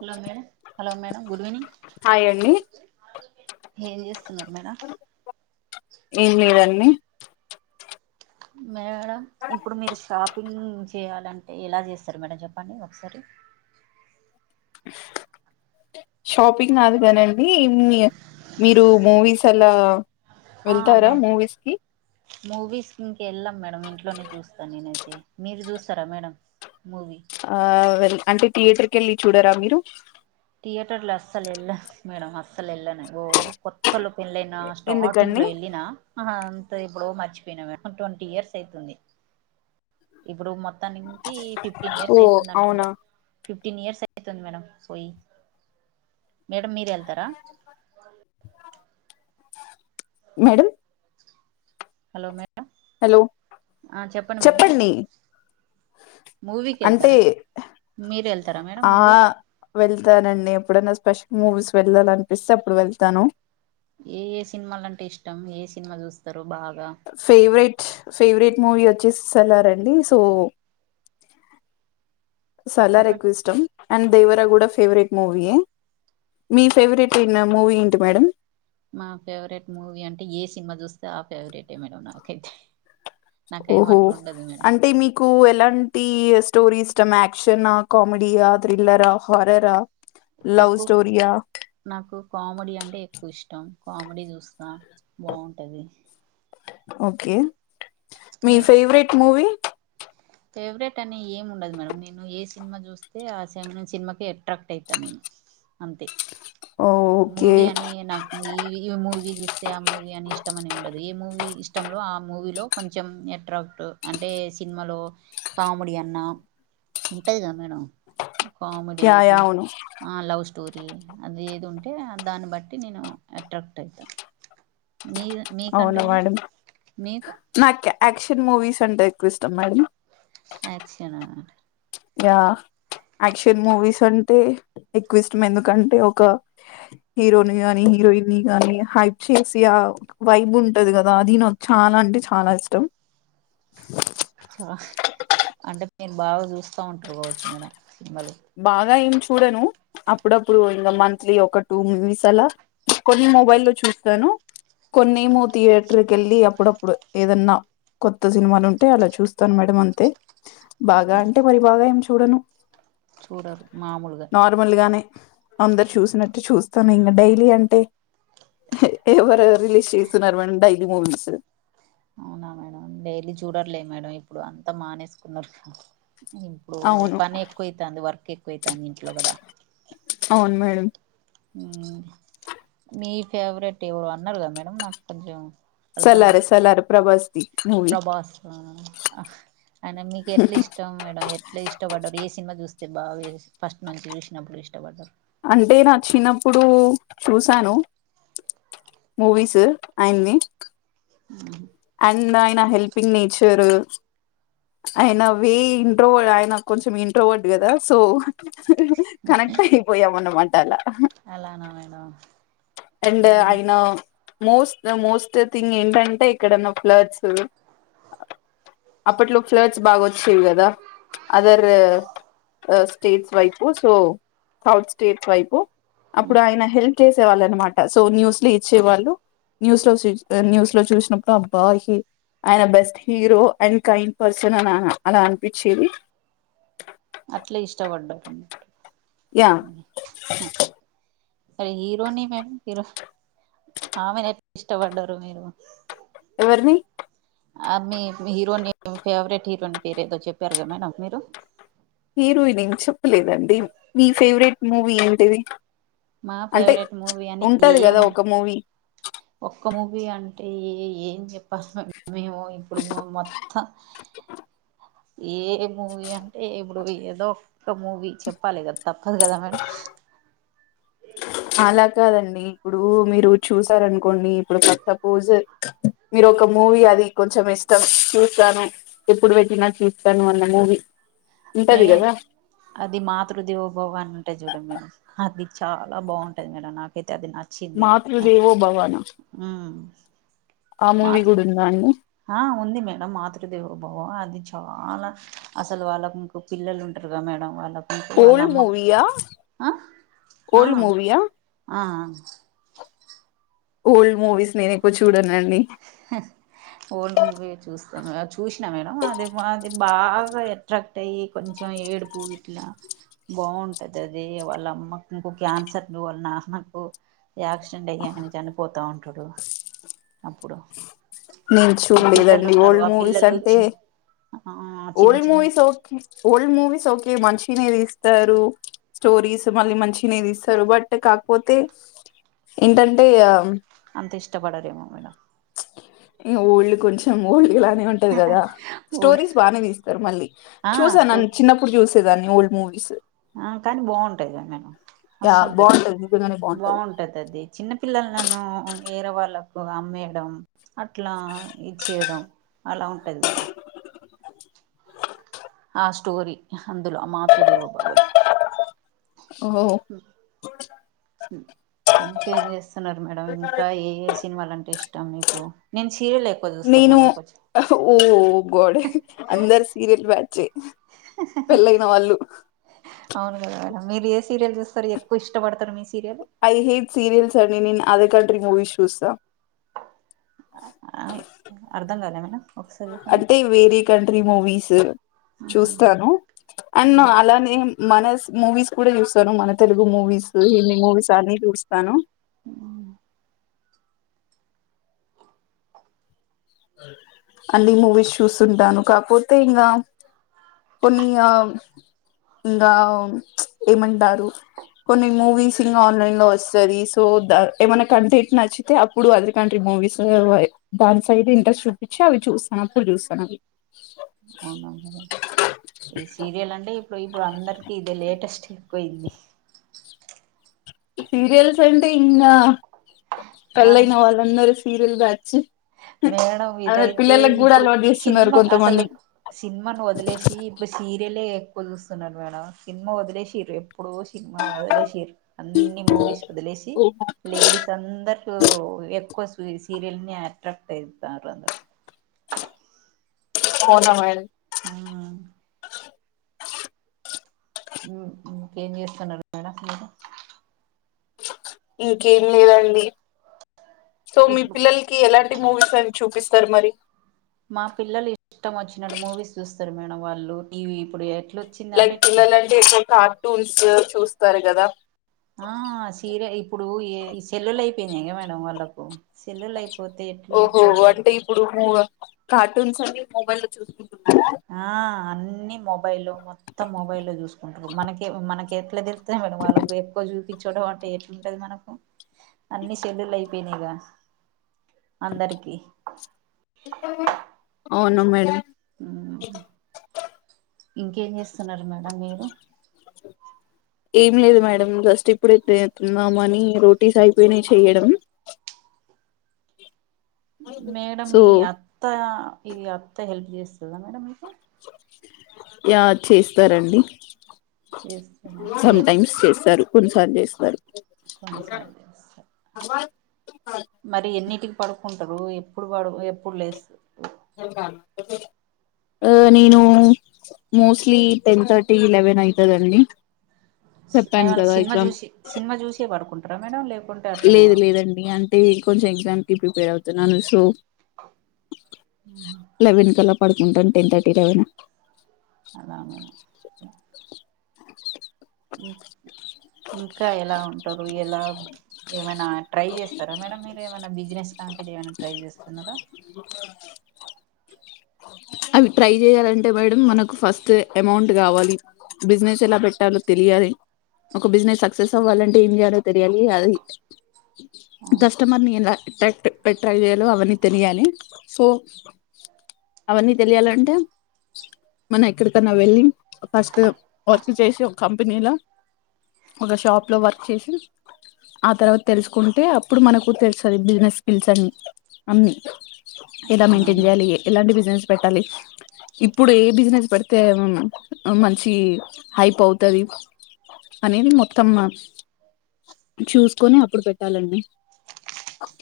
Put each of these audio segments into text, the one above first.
Hello madam hello madam good evening hi అండి ఏం చేస్తున్నారు మేడం. ఏం లేదంన్ని మేడం ఇప్పుడు మీరు షాపింగ్ చేయాలంటే ఎలా చేస్తారు మేడం చెప్పండి. ఒకసారి షాపింగ్ కాదు కానండి మి మీరు మూవీస్ అలా వెళ్తారా మూవీస్ కి మూవీస్ మూ వెళ్ళం మేడం ఇంట్లోనే చూస్తా నేను మీరు చూస్తారా మేడం? మూవీ ఆ వెల్ అంటే థియేటర్ కెళ్ళి చూడరా మీరు థియేటర్ల అస్సల ఎల్ల మేడం మా అసలు ఏళ్ళను ఓ కొత్తలో పెళ్ళైనా స్టార్టింగ్ ఎందుకండి లో వెళ్ళిన అంత ఇప్పుడు మ నేను ఎప్ ట్వంటీ ఇయర్స్ అయితుంది ఇప్పుడు మత్త మొత్తానికి ఫిఫ్టీన్ ఇయర్స్ ఓ అయితాంది అవునా అనుకుంటా ఫిఫ్టీ ఫిఫ్టీన్ ఇయర్స్ అయితుంది మేడం పోయి మేడం మీరెళ్తరా మేడమ్ హలో మే హలో మేడం చెప్పండి మూవీకి అంటే వెళ్తారా మీరు వెళ్తారా మేడం ఆ మూవీకి వెళ్తానండి ఎప్పుడన్నా స్పె మూవిస్ వెళ్ళాలనిపిస్తే అప్పుడు వెళ్తాను ఏ ఏ సినిమాలంటే ఇష్టం ఏ సినిమా చూస్తారు బాగా ఫేవ్రెట్ ఫేవరెట్ మూవీ వత్ససెలారండి సో సల్లార్ చెప్పండి ఎక్కువ ఇష్టం అండ్ దేవరా గు ఫేవరెట్ మూవీ మీ ఫేవరెట్ మూవీ ఏంటి మేడం మా ఫేవరెట్ మూవీ అంటే ఏ సినిమా చూస్తే ఆ ఫేవరెటే మేడం నాకైతె ఓహో అంటే మీకు ఎలాంటి స్టోరీస్ ఇష్టం యాక్షన్ కమెడి ఆ థ్రిల్లరా హారరా లవ్ నాకు స్టోరీయా నాకు కామెడీ అంటే ఎక్కువ ఇష్టం కామెడీ చూస్తా బాగుంటది ఓకె మీ ఫేవ్రెట్ మూవీ ఫేవరెట్ అని ఏం ఉండదు మేడం నేను ఏ సినిమా చూస్తే ఆే సినిమాకి ఎట్రాక్ట్ అయితాను నేను అంతే ఓకే. మూవీ అని నాకు ఈ మూవీ చూస్ అతే ఆ మూవీ అని ఇష్టం అని ఉండదు ఏ మూవీ ఇష్టంలో ఆ మూవీలో కొంచెం ఎట్రాక్ట్ అంటే సినిమాలో కామెడీ అన్న ఉంటది కద మేడం కామెడీ యా యా అవును. అ లవ్ స్ స్టోరి అది ఏది ఉంటే దాన్ని బట్టి నేను ఎట్రాక్ట్ అవుతాను మీ అవును మీకంటే మేడం. మీకు న్ మూవీస్ అంటే ఎక్కువ ఇష్టం మేడం యాక్షనా ఆ యాక్షన్ మూవీస్ అంటే ఎక్కువ ఇష్టం ఎందుకంటే ఒక హీరోని గానీ హీరోయిన్ గాని హైప్ చేసి ఆ వైబ్ ఉంటది కదా అది నాకు చాన అంటే చాల ఇష్టం ఛ అంటే మీరు బాగ చూస్తా ఉంటారు కావచ్చు మీనా సినిమాల్ బాగ ఏమ్ చూడను అప్పుడప్పుడు ఇంకా మంత్లీ ఒక టూ మవస్ అలా కొన్ని మొబైల్ లో చూస్తాను కొన్ని ఏమో థియేటర్కి వెళ్ళి అప్పుడప్పుడు ఏదన్న కొత్త సినిమాలు ఉంటే అలా చూస్తాను మేడం అంతే బాగా అంటే మరి బాగ ఏం చూడను చూడరు మాముల్గా నార్మల్ గానే అందరు చూసినట్టు చూస్తాను ఇంకా డైలీ అంటే ఎవరు రిలీజ్ చేస్తున్నారు మేనడం డైలీ మూవీస్ అవునా మేడం డైలీ చూడర్లే మేడం ఇప్పుడు అంతా మానేసుకున్నారు ఇప్పుడు అవును పని ఎక్కువైతుంది వర్క్ ఎక్కు కొ తన ఇంచలుగంద వు మేడం మీ ఫేవరెట్వ అన్నర్గాా మేడం నాకు కొంచెం అర్థం సలారే కాదు సల్ార ప్రభాస్ ప్రభాస్ అ మీకు ఎట్లా ఇష్టం మేడం ఎట్లా ఇష్టపడ్డారు ఏ సినిమా చూస్తే బాగా ఫస్ట్ నుంచి చూసినప్పుడు ఇష్టపడ్డారు అంటే నచ్చినప్పుడు చూసాను మూవీస్ ఆయన్ని ఆ అండ్ ఆయన హెల్పింగ్ నేచర్ ఆయన వే ఇంట్రో ఆయన కొంచెం ఇంట్రోవర్డ్ కదా సో కనెక్ట్యిపోయిమన్నమాట తలా అలానా మేడం అండ్ ఈ ఆయన మోస్ట్ మోస్ట్ థింగ్ ఏంటంటే ఎక్కడన్నా ఫ్లడ్స్ అప్పట్లో ఫ్లడ్స్ బాగా వచ్చేవి కదా అదర్ స్టేట్స్ వైపు సో సౌత్ స్టేట్స్ వైపు అప్పుడు ఆయన హెల్త్ సేవాళ్ళ అనమాట సో న్యూస్ లో ఇచ్చేవాళ్ళు న్యూస్ లో న్యూస్ లో చూసిన బ్బాయి ఆయన best hero and kind person అని అలా అనిపించేది అట్లే ఇష్టపడ్డారుం యా అరే హీరోని మేడం హీరో ఆమె ఎట్లా ఇష్టపడ్డారు మీరు ఎవరిని అ మీ హీరోని ఫేవరెట్ హీరోయిని పేరు ఏదో చెప్పారు కదా మేడం మీరు హీరోయిన్ ఏం చెప్పలేదండి మీ ఫేవరెట్ మూవీ ఏంటిది మా అంటే ఫేవరెట్ మూవీ అని ఉంటది కదా ఏము ఒక మూవీ ఒక్క మూవీ అండి అంటే ఏం చెప్పాస మ మేము ఇప్పుడు మొత్తం ఏ మూవీ అంటే ఇప్పుడు ఏదో ఒక మూవీ చెప్పాలి కదా తప్పదు కదా మేడం అలా కాదండి ఇప్పుడు మీరు చూసారనుకోండి ఇప్పుడు సపోజ్ మీరు ఒక మూవీ అది కొంచెం ఇష్టం చూస్తాను ఎప్పుడు పెట్టినా చూస్తాను అన్న మూవీ మే ఉంటది కదా అది మాతృ దేవోభావ అని అంటే చూడం మేడం అది చాలా బాగుంటది మేడం నాకైతే తద అచ్చిది మాతృదేవో భవాన ఆ మూవీ కూడా ఉందా అండి ఆ ఉంది మేడం మాతృదేవభవ అది చాలా అసలు వాళ్ళకు పిల్లలు ఉంటరు గ మేడం వాళ్ళకు వాళ్ళ ఓల్డ్ అమ్మకు మూవీయా ఆ ఆ ఓల్డ్ మూవీయా ఆ ఓల్డ్ మూవీస్ నేను ఎక్కువ చూడనండి ఓల్డ్ మూవీ ఏ చూస్తాను గాచ్ జూసినా మేడం అది అది బాగా ఎట్రాక్ట్ ట్టయి కొంచెం ఏడుపు ఇట్లా బావుంటది అది వాళ్ళ అమ్మకు ఇంకో క్యాన్సర్ వాళ్ళ నాన్నకు యాక్సిడెంట్ అయి ఆయన చనిపోతా ఉంటా [inaudible] అప్పుడు నేను పిల్లలు చూడలేదండి ఉన్నారు ఓల్డ్ ఆ మూవీస్ పిల్లలు అంటే చి ఆ చిన్న ఓల్డ్ చిన్న మూవీస్ ఓక్ ఓల్డ్ మూవీస్ ఓక్ మంచినే తీస్తారు స్టోరీస్ మళ్ళీ మంచినే తీస్తారు బట్ కాకపోతే ఏంటంటే అంత ఇష్టపడరేమో మేడం ఏ ఓల్డ్ కొంచెం ఓల్డ్ లానే ఉంటది గదా ఓల్డ్ స్టోరీస్ బానే దీస్తారు మళ్ళీ ఆ స్టో చూసానండి చిన్నప్పుడుజూసా దాన్ని ఓల్డ్ మూవీస్ ఆ కానీ బాగుంటాయి గ నాకు యా మస్తుంటది బాగుంటది నిజంగానే బాగుంటది అది చిన్న పిల్లల ను వేరే వాళ్లకు అమ్మేయడం అట్లా ఇచ్చేయడం అలా ఉంటది గదా ఆ స్టోరీ అందులో మాతృదేవోబవ లో ఓ ఇంకేంజెస్ మేడం ఇంకా ఏ ఏ సినిమాలంటే ఇష్టా మీకు సీరియల్ ఎక్కువ చూస్తా నేను మేడం కొంచెం ఊ గోడ అందరు సీరియల్ బ్యా [unintelligible] అవును గదా మేడం మీరు ఏ సీరియల్ జూస్తరు ఎక్కువ ఇష్టపడతారు మీ సీరియల్ ఐ హేట్ సీరియల్స్ అవి విన అదే కంట్రీ మూవీస్ చూస్తాం అర్ధం కాలె మేం అంటే వేరే కంట్రీ మూవీస్ చూస్తాను అండ్ అలానే మనస్ మూవీస్ కూడా చూస్తాను మన తెలుగు మూవీస్ హిందీ మూవీస్ అన్ని చూస్తాను. అన్నీ మూవీస్ చూస్తుంటాను కాకపోతే ఇంగ. కొన్ని ఇంగ ఏమంటారు కొన్ని మూవీస్ ఇంగ ఆన్లైన్ లో వస్తది సో ద ఏమైనా కంటెంట్ నచ్చితే అప్పుడు అదర్ కంట్రీ మూవీస్ దాని సైడ్ ఇంట్రెస్ట్ చూపించి అవి చూస్తాను అప్పుడు చూస్తాను అవి. అవునా ఈ సీరియల్ అండి. సో ఇప్పుడు అందరికీ ఇదే లేటెస్ట్. పోయింది. సీరియల్స్ అంటే ఇంగా. పెళ్లయిన వాళ్ళందరూ. హీరోలుగా వచి మేడమ్ ఇదైతే ఇప్పుడు అలవాటు చేస్తున్నారు సినిమా అసలు కొంతమంది సినిమాను వదిలేసి ఇప్పుడు సీరియలే. చూస్తున్నారు మేడమ్ సినిమా వదిలేసిరూ ఇప్పుడు సినిమా వదిలేసిరు అన్ని మూవీస్ వదిలేసి లేడీస్ అందరూ ఎక్కువ. సీరియల్నియా. [unintelligible] అవునా మేడం [unintelligible] హా ఆ ఇంకేం చేస్తున్నారు మేడమ్ మీరు. ఇంకేం లేదండి. సో మీ ఇప్పుడు పిల్లలకి ఎలాంటి. మూవీస్ అవి చూపిస్తారు మరి. మా పిల్లలు ఇష్టం వచ్చినట్ మూవీస్ చూస్తారు మేడమ్ వాళ్ళు టీవి ఇప్పుడు ఏ లైక్ పిల్లలు అంటే ఎక్కువగా. టూన్స్ చూస్తారు కదా. ఆ చీర ఇప్పుడు ఏ. సెల్లులు అయిపోయినయిగా మేడమ్ వాళ్ళకు. సెల్లులైప్. ఓహో అంటే ఇప్పుడు. కార్టూన్స్ అన్ని మొబైల్ లో చూసుకుం. ఆ అన్నిీ మొబైల్లో మొత్తం మొబైల్లో చూసుకుంటారు మనకి మనకయితే. ఇట్లా తిడుతూన్నా మేడం వాళ్ళకు ఎక్కువ చూపించడం అంటే ఎట్లుంటది మనకు అన్ని చెెల్లళ్లు అయిపోయినాయిగా అందరికి. అవును మేడమ్. ఉహు ఇంకేం చేస్తున్నారు మేడమ్ మీరు. ఏం లేదు మేడం జస్ట్ ఇప్పుడే తిందాము అని రోటీస్ అయిపోయినాయి చెయ్యడం. మేడమ్ సో మీ అత్త. ఇది అత్తా హెల్ప్ చేస్తుందా మేడం మీకు ఎవరు చేస్తారండి చేస్తదా సమ్ ఏ టైమ్స్ చేస్తారు కొన్ని తగ్గేసి మరి కొన్నిసార్లు మరి ఎన్నిటికి పడుకుంటారు ఎప్పుడు పడు ఎప్పుడు లే నేను మోస్ట్లీ టెన్ థర్టీ లెవెన్ అయితదండి చెప్పాను ఏమన్నా కదా సినిమా ఎగ్జామ్ చూసి సినిమా చూసి పడుకుం క్రమేణా లేవు లేదు లేదండి అం టే కొంచెం ఎగ్జామ్ కి ప్రిపేర్ అవుతున్నాను సో లెవెన్ కల్లా పడుకుంటను టెన్ థర్టీ కైనా అలా మేడం హ్మ్ ఇంకా ఎలా ఉంటారు ఎలా ఏమైనా ట్రై చేస్తారా మేడం మీరు ఏమైనా బిజినెస్ లాంటిది ఏమైనా ట్రై చేస్తున్నారా అవి ట్రై చేయాలంటే మేడం మనకు ఫస్ట్ అమౌంట్ కావాలి బిజినెస్ ఎలా పెట్టాలో తెలియాలి ఒక బిజినెస్ సక్సెస్ అవ్వాలంటే ఏం చేయాలో తెలియాలి అది కస్టమర్ ని ఎలా ఎట్రాక్ట్ పె ట్రాక్ చేయాలో అవన్నీ తెలియాలి సో అవన్నీ తెలియాలంటే మనం ఎక్కడికన్నా వెళ్ళి ఫస్ట్ వర్క్ చేసి ఒక కంపెనీలో ఒక షాప్లో వర్క్ చేసి ఆ తర్వాత తెలుసుకుంటే అప్పుడు మనకు తెలుస్తుంది బిజినెస్ స్కిల్స్ అన్ని అన్నీ ఎలా మెయింటైన్ చేయాలి ఎలాంటి బి బిజినెస్ పెట్టాలి ఇప్పుడు ఏ బిజినెస్ పెడితే మంచి హైప్ అవుతది అనేది మొత్తం చూసుకొని అప్పుడు పెట్టాలండి.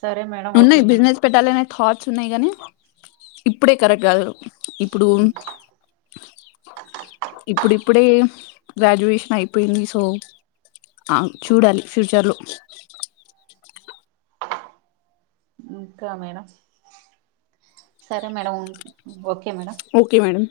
సరే మేడం ఓకే ఉన్నయ్ మేడం బిజినెస్ పెట్టాలనే థాట్స్ ఉన్నాయి గానీ ఇప్ ఇప్పుడే కరెక్ట్ గాదు ఇప్పుడు ఇప్పుడిప్పుడే గ్రాడ్యుయేషన్ అయిపోయింది సో ఆ చూడాలి ఫ్యూచర్లో. ఇంకా మేడం సరే మేడం ఉం ఓకే మేడం ఓకే మేడం